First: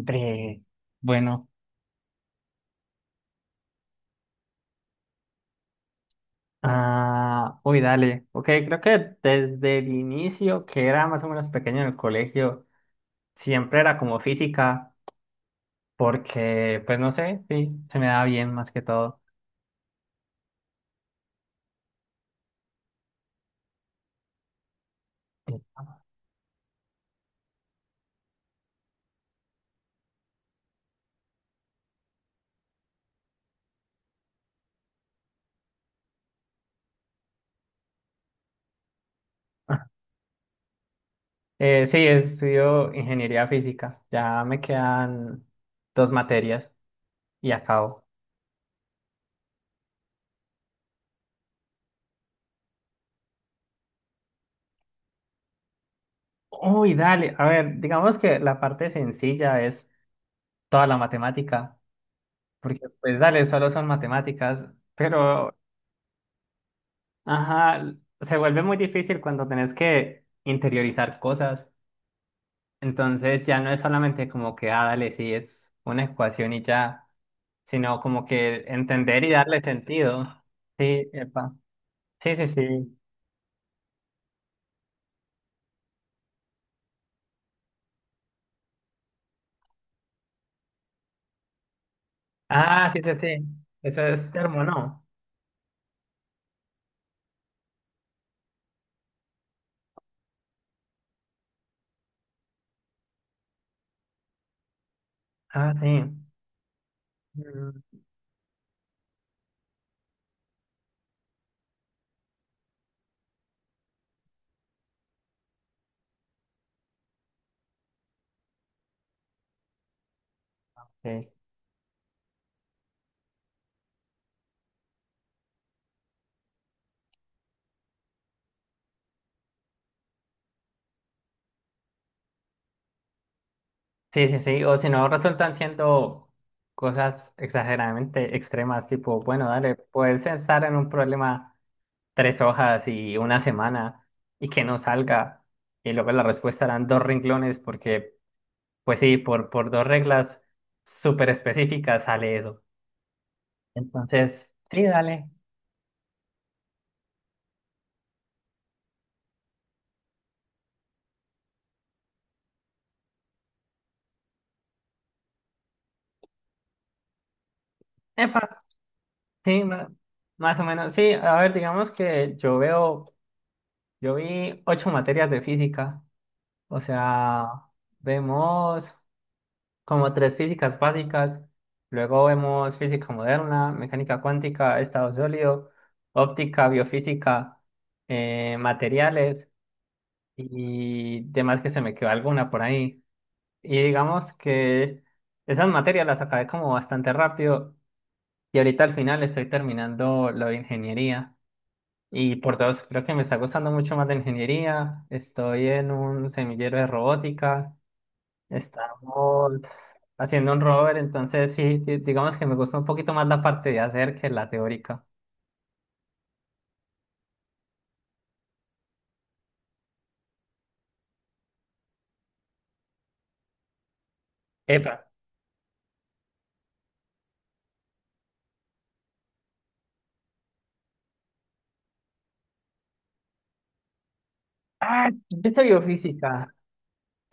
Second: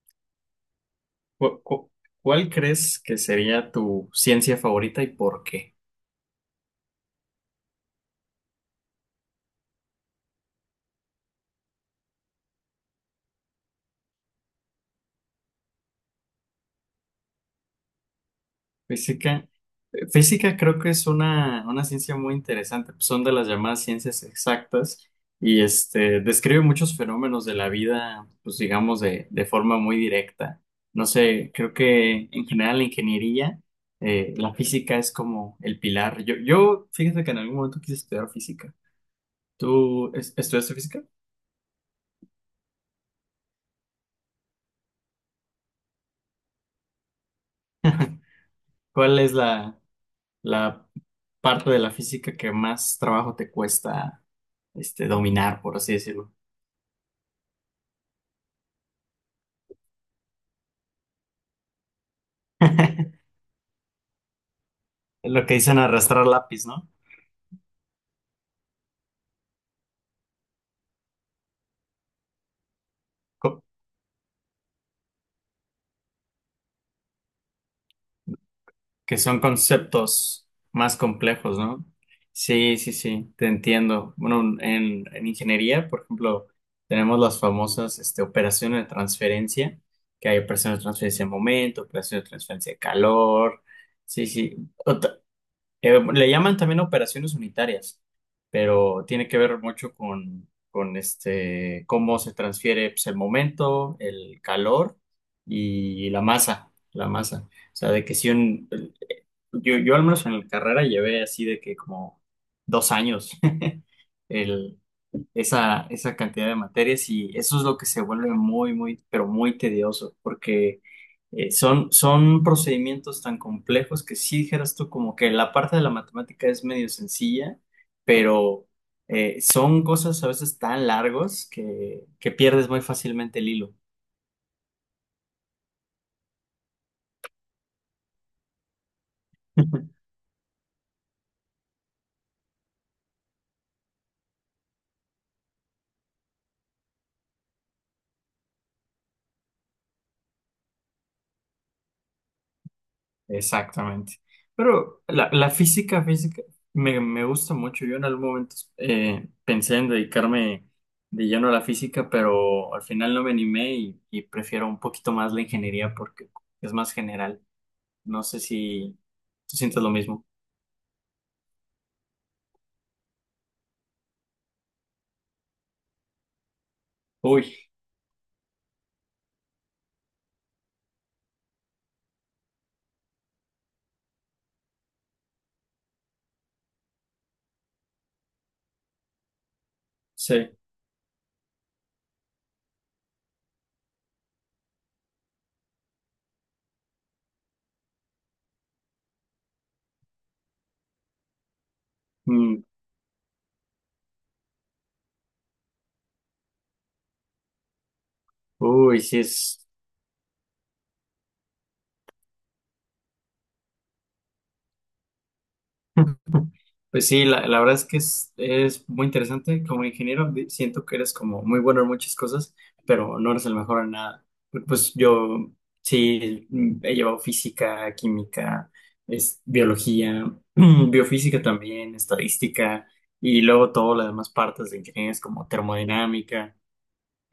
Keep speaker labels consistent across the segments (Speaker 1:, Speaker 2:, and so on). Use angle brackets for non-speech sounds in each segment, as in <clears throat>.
Speaker 1: Bre, bueno,
Speaker 2: ¿Cu- cu- ¿Cuál crees que sería tu ciencia favorita y por qué?
Speaker 1: uy, dale. Ok, creo que desde el inicio, que era más o menos pequeño en el colegio, siempre era como física, porque, pues no sé, sí, se me da bien más que todo.
Speaker 2: Física, física creo que es una ciencia muy interesante, pues son de las llamadas ciencias exactas y describe muchos fenómenos de la vida, pues digamos, de forma muy directa. No sé, creo que en general la ingeniería, la física es como el pilar. Yo, fíjate que en algún momento quise estudiar física.
Speaker 1: <laughs>
Speaker 2: ¿Tú estudiaste física?
Speaker 1: Sí, estudio ingeniería física. Ya me quedan dos materias y acabo.
Speaker 2: ¿Cuál es la parte de la física que más trabajo te cuesta dominar, por así decirlo?
Speaker 1: Uy, dale. A ver, digamos que la parte sencilla es toda la matemática, porque pues dale, solo son matemáticas,
Speaker 2: Es lo que
Speaker 1: pero.
Speaker 2: dicen arrastrar lápiz, ¿no?
Speaker 1: Ajá, se vuelve muy difícil cuando tenés que interiorizar cosas. Entonces ya
Speaker 2: Co-
Speaker 1: no es solamente como que, ah, dale, sí, es una ecuación y ya, sino como que
Speaker 2: ¿Que
Speaker 1: entender y
Speaker 2: son
Speaker 1: darle sentido.
Speaker 2: conceptos más
Speaker 1: Sí, epa.
Speaker 2: complejos, ¿no?
Speaker 1: Sí, sí,
Speaker 2: Sí, sí,
Speaker 1: sí.
Speaker 2: sí, te entiendo. Bueno, en ingeniería, por ejemplo, tenemos las famosas operaciones de transferencia, que hay operaciones de transferencia de momento, operaciones de transferencia de
Speaker 1: Ah, sí, sí, sí.
Speaker 2: calor.
Speaker 1: Eso
Speaker 2: Sí,
Speaker 1: es
Speaker 2: sí.
Speaker 1: termo, ¿no?
Speaker 2: Le llaman también operaciones unitarias, pero tiene que ver mucho con cómo se transfiere pues, el momento, el calor
Speaker 1: Ah,
Speaker 2: y
Speaker 1: sí.
Speaker 2: la masa, la masa. O sea,
Speaker 1: Mm.
Speaker 2: de que si un, yo al menos en la carrera llevé así de que como 2 años. <laughs> El, esa cantidad de materias y eso es lo que se vuelve muy, muy, pero muy tedioso, porque
Speaker 1: Sí,
Speaker 2: son, son procedimientos tan complejos que si dijeras tú como que la parte de la matemática es medio sencilla, pero son cosas a veces tan largos que pierdes muy fácilmente el hilo.
Speaker 1: sí, sí, sí. O si no, resultan siendo cosas exageradamente extremas, tipo, bueno, dale,
Speaker 2: <laughs>
Speaker 1: puedes pensar en un problema. Tres hojas y una semana y que no salga. Y luego la respuesta eran dos renglones porque, pues sí, por dos reglas súper específicas sale eso.
Speaker 2: Exactamente.
Speaker 1: Entonces, sí,
Speaker 2: Pero
Speaker 1: dale.
Speaker 2: la física, física, me gusta mucho. Yo en algún momento pensé en dedicarme de lleno a la física, pero al final no me animé y prefiero un poquito más la ingeniería porque es más general. No
Speaker 1: Epa,
Speaker 2: sé si tú
Speaker 1: sí,
Speaker 2: sientes lo mismo.
Speaker 1: más o menos. Sí, a ver, digamos que yo veo, yo vi 8 materias de física, o sea,
Speaker 2: Uy,
Speaker 1: vemos, como tres físicas básicas, luego vemos física moderna, mecánica cuántica, estado sólido, óptica, biofísica, materiales
Speaker 2: sí.
Speaker 1: y demás que se me quedó alguna por ahí. Y digamos que esas materias las acabé como bastante rápido y ahorita al final estoy terminando lo de ingeniería. Y por
Speaker 2: Mm,
Speaker 1: dos, creo que me está gustando mucho más de ingeniería. Estoy en un semillero de robótica.
Speaker 2: uy, sí es.
Speaker 1: Estamos haciendo un rover, entonces sí, digamos que me gusta un poquito más la parte de hacer que la teórica.
Speaker 2: Pues sí, la verdad es que es muy interesante. Como ingeniero, siento que eres como muy bueno en muchas cosas, pero no eres el mejor en nada. Pues
Speaker 1: Epa.
Speaker 2: yo sí mm, he llevado física, química, es, biología, <clears throat> biofísica también, estadística, y luego todas las demás partes de
Speaker 1: Ah,
Speaker 2: ingenierías como
Speaker 1: ¿viste biofísica?
Speaker 2: termodinámica.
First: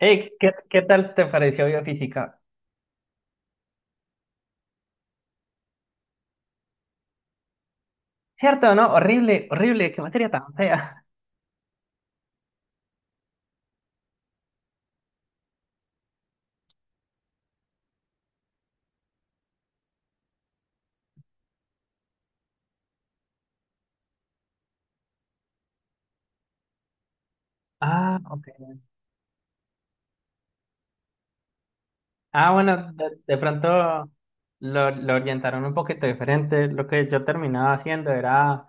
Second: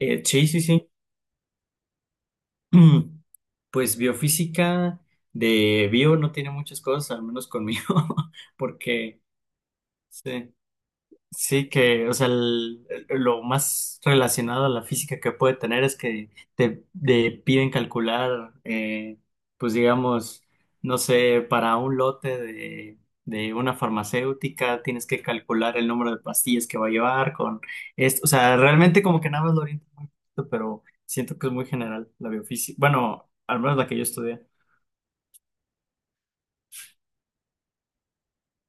Speaker 2: Sí,
Speaker 1: ¿qué,
Speaker 2: sí,
Speaker 1: qué
Speaker 2: sí.
Speaker 1: tal te pareció biofísica?
Speaker 2: <clears throat> Pues biofísica de bio no tiene muchas cosas, al menos conmigo, <laughs>
Speaker 1: ¿Cierto o no?
Speaker 2: porque...
Speaker 1: Horrible, horrible, qué materia tan
Speaker 2: sí.
Speaker 1: fea. <laughs>
Speaker 2: Sí, que, o sea, lo más relacionado a la física que puede tener es que te piden calcular, pues digamos, no sé, para un lote de una farmacéutica tienes que calcular el número de pastillas que va a llevar con
Speaker 1: Ah,
Speaker 2: esto. O
Speaker 1: ok.
Speaker 2: sea, realmente como que nada más lo orienta muy poquito, pero siento que es muy general la
Speaker 1: Ah,
Speaker 2: biofísica,
Speaker 1: bueno,
Speaker 2: bueno,
Speaker 1: de
Speaker 2: al
Speaker 1: pronto
Speaker 2: menos la que yo estudié.
Speaker 1: lo orientaron un poquito diferente. Lo que yo terminaba haciendo era.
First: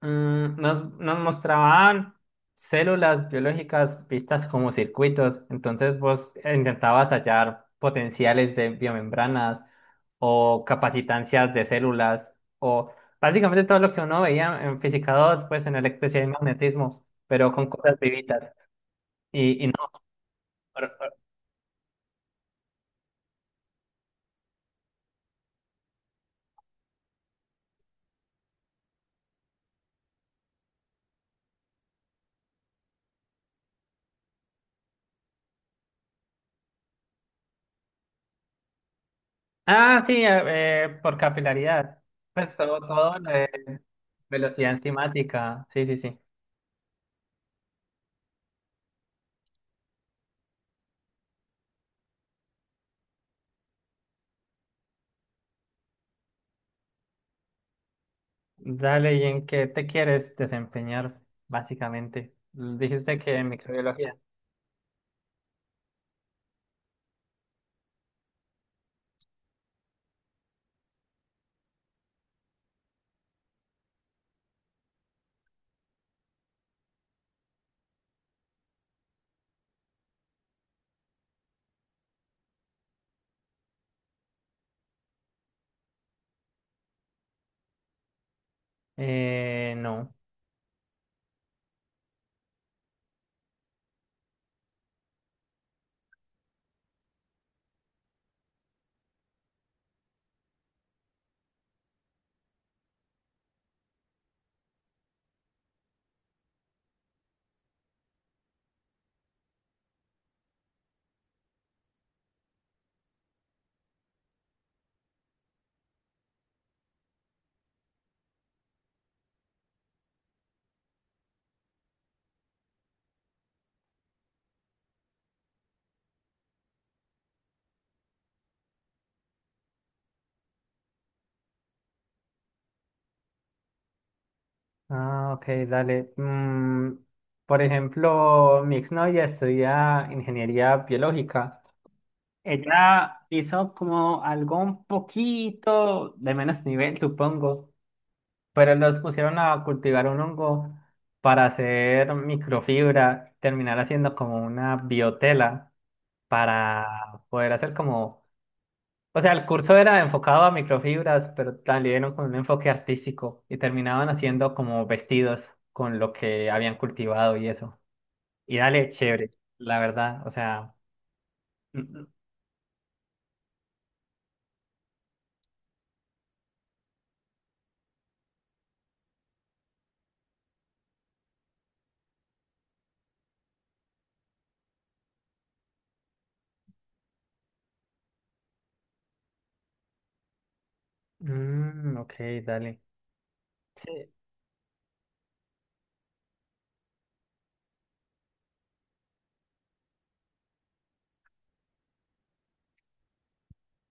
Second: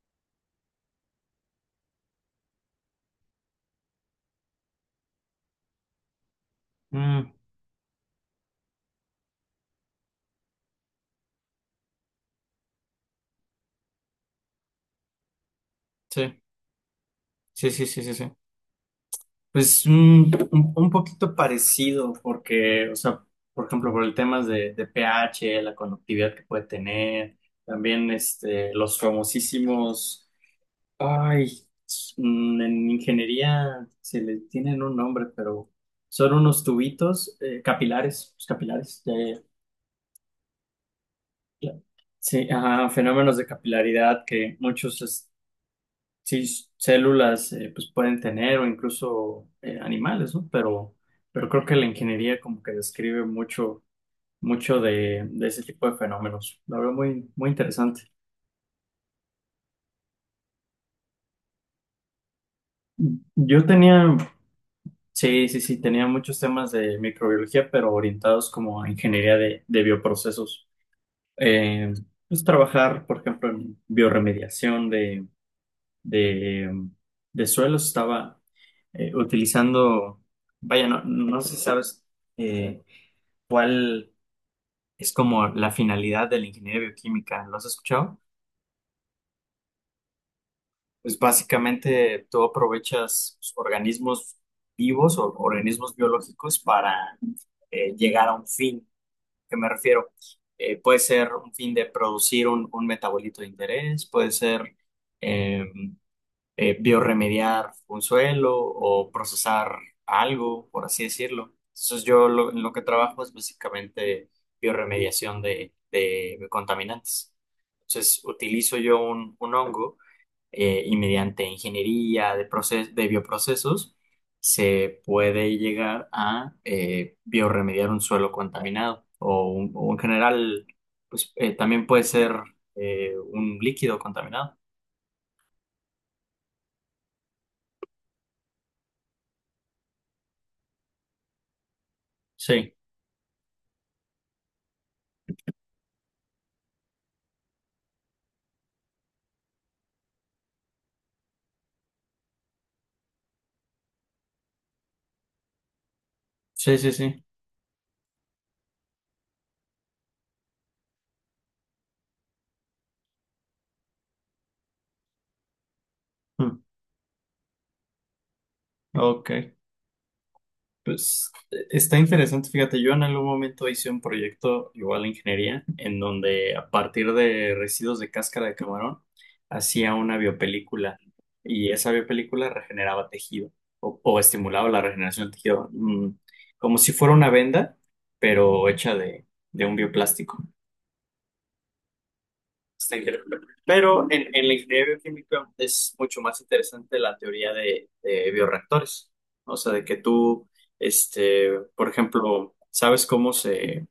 Speaker 1: Mm, nos, nos mostraban células biológicas vistas como circuitos, entonces vos intentabas
Speaker 2: Mm,
Speaker 1: hallar potenciales de biomembranas o capacitancias de células o básicamente todo lo que uno veía en física 2 pues en electricidad y
Speaker 2: sí,
Speaker 1: magnetismo, pero con
Speaker 2: sí, sí,
Speaker 1: cosas
Speaker 2: sí, sí, sí.
Speaker 1: vivitas y no.
Speaker 2: Pues un, un
Speaker 1: por- por-
Speaker 2: poquito parecido, porque, o sea, por ejemplo, por el tema de pH, la conductividad que puede tener, también los famosísimos, ay, mm, en ingeniería se le tienen un nombre, pero son unos tubitos capilares, pues, capilares, ya, ya,
Speaker 1: ah, sí, por
Speaker 2: ya.
Speaker 1: capilaridad,
Speaker 2: Sí,
Speaker 1: pues todo,
Speaker 2: ajá,
Speaker 1: todo lo
Speaker 2: fenómenos de
Speaker 1: de
Speaker 2: capilaridad que
Speaker 1: velocidad
Speaker 2: muchos,
Speaker 1: enzimática, sí, sí, sí.
Speaker 2: sí, células pues pueden tener o incluso animales, ¿no? Pero creo que la ingeniería como que describe mucho, mucho de ese tipo de fenómenos. La verdad, muy, muy interesante.
Speaker 1: Dale, ¿y en qué te quieres desempeñar, básicamente? Dijiste que en
Speaker 2: Yo
Speaker 1: microbiología.
Speaker 2: tenía, sí, sí, sí, tenía muchos temas de microbiología, pero orientados como a ingeniería de bioprocesos. Eh, pues trabajar, por ejemplo, en bioremediación de, de suelos, estaba utilizando, vaya, no, no sé si sabes eh, cuál es como la finalidad de la ingeniería bioquímica, ¿lo has escuchado?
Speaker 1: No.
Speaker 2: Pues básicamente tú aprovechas pues, organismos vivos o organismos biológicos para llegar a un fin. ¿Qué me refiero? Puede ser un fin de producir un metabolito de interés, puede ser em, biorremediar un suelo o procesar algo, por así decirlo. Entonces yo lo, en lo que trabajo es básicamente biorremediación de contaminantes. Entonces utilizo yo un hongo y mediante ingeniería de, de bioprocesos se puede llegar a biorremediar un suelo contaminado o, o en general, pues también puede ser un líquido contaminado.
Speaker 1: Ah, ok, dale. Mm, por ejemplo, mi exnovia estudia ingeniería biológica.
Speaker 2: Sí,
Speaker 1: Ella hizo como algo un poquito de menos nivel, supongo, pero los pusieron a cultivar un hongo para hacer microfibra, terminar haciendo como una biotela
Speaker 2: sí, sí,
Speaker 1: para
Speaker 2: sí.
Speaker 1: poder hacer como. O sea, el curso era enfocado a microfibras, pero también con un enfoque artístico y terminaban haciendo como vestidos con lo que habían cultivado y eso. Y dale, chévere,
Speaker 2: Ok,
Speaker 1: la verdad. O sea,
Speaker 2: pues está
Speaker 1: mm,
Speaker 2: interesante. Fíjate, yo en algún momento hice un proyecto igual de ingeniería en donde a partir de residuos de cáscara de camarón hacía una biopelícula y esa biopelícula regeneraba tejido o estimulaba la regeneración del tejido, mm, como si fuera una venda, pero hecha de un bioplástico.
Speaker 1: mm, ok, dale.
Speaker 2: Está increíble. Pero
Speaker 1: Sí.
Speaker 2: en la ingeniería bioquímica es mucho más interesante la teoría de bioreactores. ¿No? O sea, de que tú, por ejemplo, ¿sabes cómo se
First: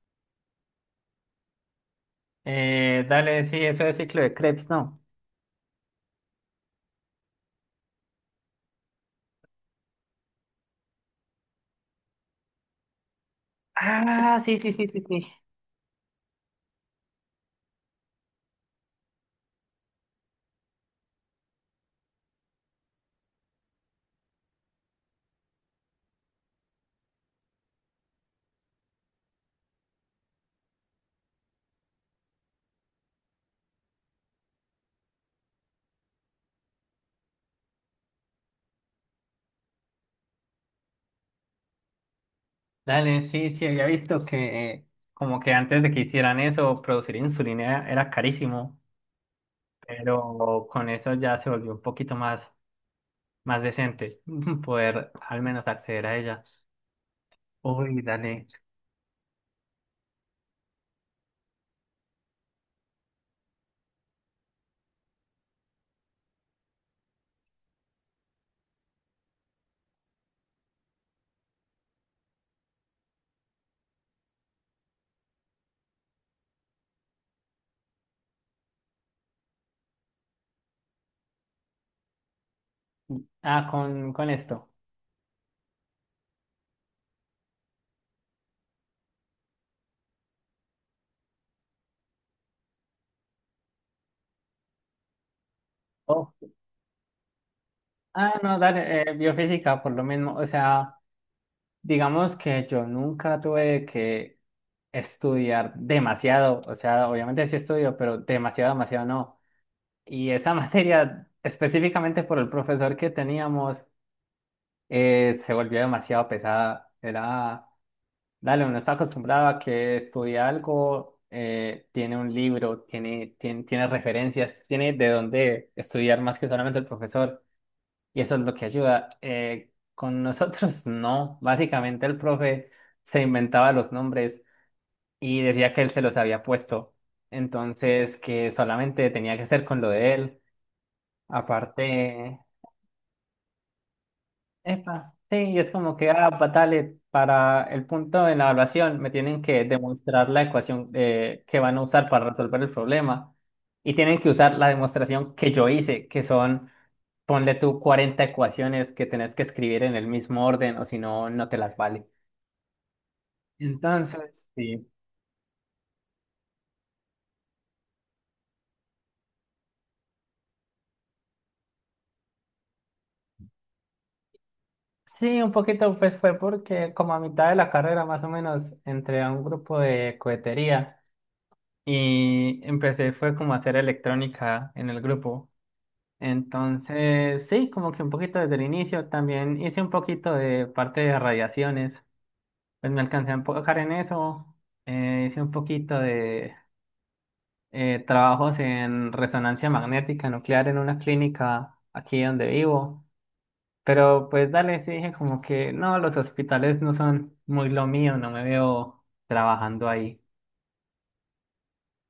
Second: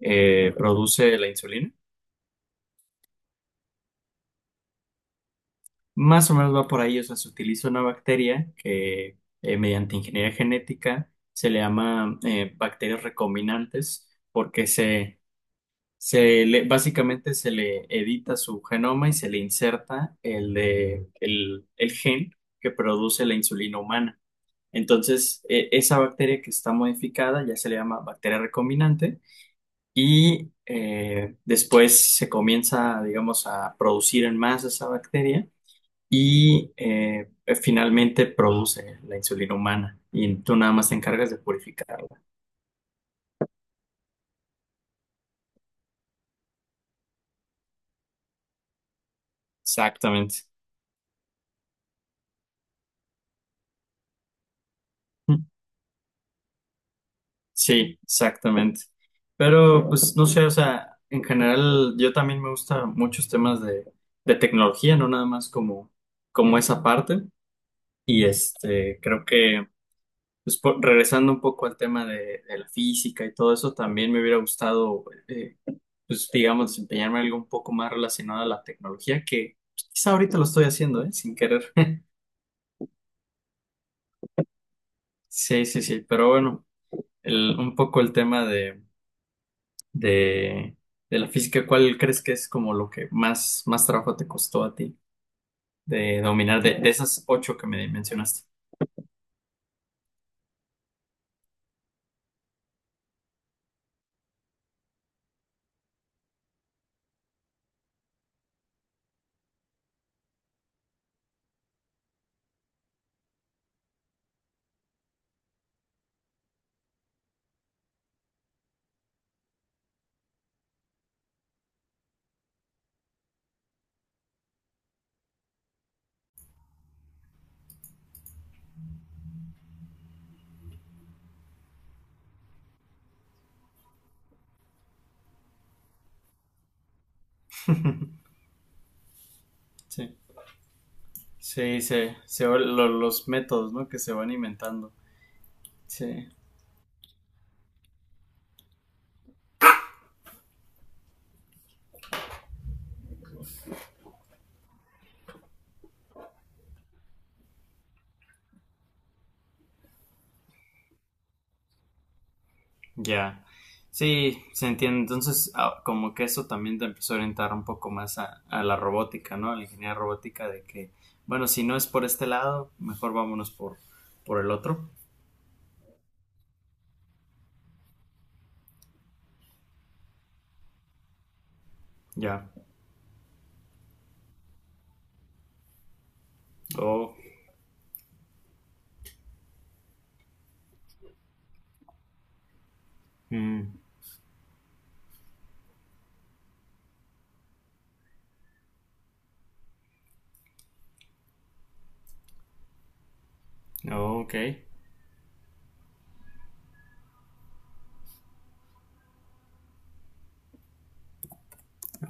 Speaker 2: produce la insulina?
Speaker 1: Dale, sí, eso es ciclo de Krebs, ¿no?
Speaker 2: Más o menos va por ahí. O sea, se utiliza una bacteria que mediante ingeniería genética se le llama bacterias recombinantes
Speaker 1: Ah, sí,
Speaker 2: porque
Speaker 1: sí, sí, sí,
Speaker 2: se
Speaker 1: sí.
Speaker 2: Se le, básicamente se le edita su genoma y se le inserta el, el gen que produce la insulina humana. Entonces, esa bacteria que está modificada ya se le llama bacteria recombinante y después se comienza, digamos, a producir en masa esa bacteria y finalmente produce la insulina humana y tú nada más te encargas de purificarla.
Speaker 1: Dale, sí, sí, había visto que como que antes de que hicieran eso, producir insulina era carísimo,
Speaker 2: Exactamente.
Speaker 1: pero con eso ya se volvió un poquito más. Más decente <laughs> poder al menos acceder a ella.
Speaker 2: Sí,
Speaker 1: Uy, dale.
Speaker 2: exactamente. Pero pues no sé, o sea, en general yo también me gusta muchos temas de tecnología, no nada más como, como esa parte. Y este, creo que pues, regresando un poco al tema de la física y todo eso, también me hubiera gustado, pues digamos, desempeñarme en algo un poco más relacionado a la tecnología, que pues, quizá ahorita lo estoy haciendo, ¿eh? Sin querer. <laughs>
Speaker 1: Ah, con esto.
Speaker 2: Sí, sí, sí, pero bueno, un poco el tema de de, de la física, ¿cuál crees que es como lo que más, más trabajo te costó a ti de
Speaker 1: Oh.
Speaker 2: dominar de esas 8 que me
Speaker 1: Ah,
Speaker 2: mencionaste?
Speaker 1: no, dale, biofísica por lo mismo. O sea, digamos que yo nunca tuve que estudiar demasiado. O sea, obviamente sí estudio, pero demasiado, demasiado no. Y esa <laughs> materia, específicamente por el profesor que teníamos, se volvió demasiado pesada. Era. Dale, uno está acostumbrado a que estudia algo, tiene un libro, tiene, tiene, tiene referencias, tiene de dónde estudiar más que solamente el profesor, y eso es lo que ayuda. Con nosotros <laughs> no, básicamente el profe se inventaba los nombres y decía que él se los había puesto, entonces
Speaker 2: <laughs>
Speaker 1: que solamente tenía que ser con lo de
Speaker 2: Sí,
Speaker 1: él.
Speaker 2: sí,
Speaker 1: Aparte,
Speaker 2: los métodos, ¿no? Que se van inventando.
Speaker 1: epa, sí, y es como que,
Speaker 2: Sí,
Speaker 1: ah, patale, para el punto de la evaluación me tienen que demostrar la ecuación que van a usar para resolver el problema y tienen que usar la demostración que yo hice, que son, ponle tú 40 ecuaciones que tenés que escribir en el mismo orden o si no, no te las vale.
Speaker 2: ya. Sí,
Speaker 1: Entonces,
Speaker 2: se
Speaker 1: sí.
Speaker 2: entiende. Entonces, ah, como que eso también te empezó a orientar un poco más a la robótica, ¿no? A la ingeniería robótica de que, bueno, si no es por este lado, mejor vámonos por el otro.
Speaker 1: Sí, un poquito pues fue porque como a mitad de la carrera más o menos entré a un grupo de cohetería
Speaker 2: Ya.
Speaker 1: y empecé fue como a hacer electrónica en el grupo.
Speaker 2: Oh,
Speaker 1: Entonces, sí, como que un poquito desde el inicio. También hice un poquito de parte de radiaciones. Pues me alcancé a
Speaker 2: mm,
Speaker 1: enfocar en eso. Hice un poquito de trabajos en resonancia magnética nuclear en una clínica aquí donde vivo.
Speaker 2: oh,
Speaker 1: Pero
Speaker 2: ok.
Speaker 1: pues dale, sí dije como que no, los hospitales no son muy lo mío, no me veo trabajando ahí.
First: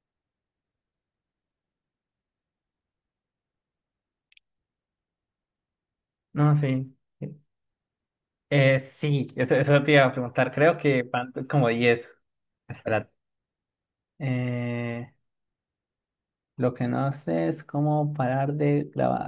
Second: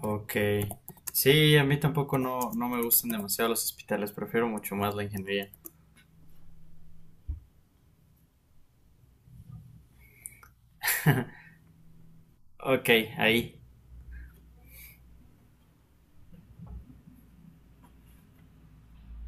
Speaker 2: Ok. Sí, a mí tampoco no, no me gustan demasiado los hospitales, prefiero mucho más la ingeniería.
Speaker 1: No, sí. Sí, eso, eso te iba a preguntar. Creo que van como 10.
Speaker 2: Ok,
Speaker 1: Espera.
Speaker 2: ahí.
Speaker 1: Lo que no sé es cómo parar de grabar.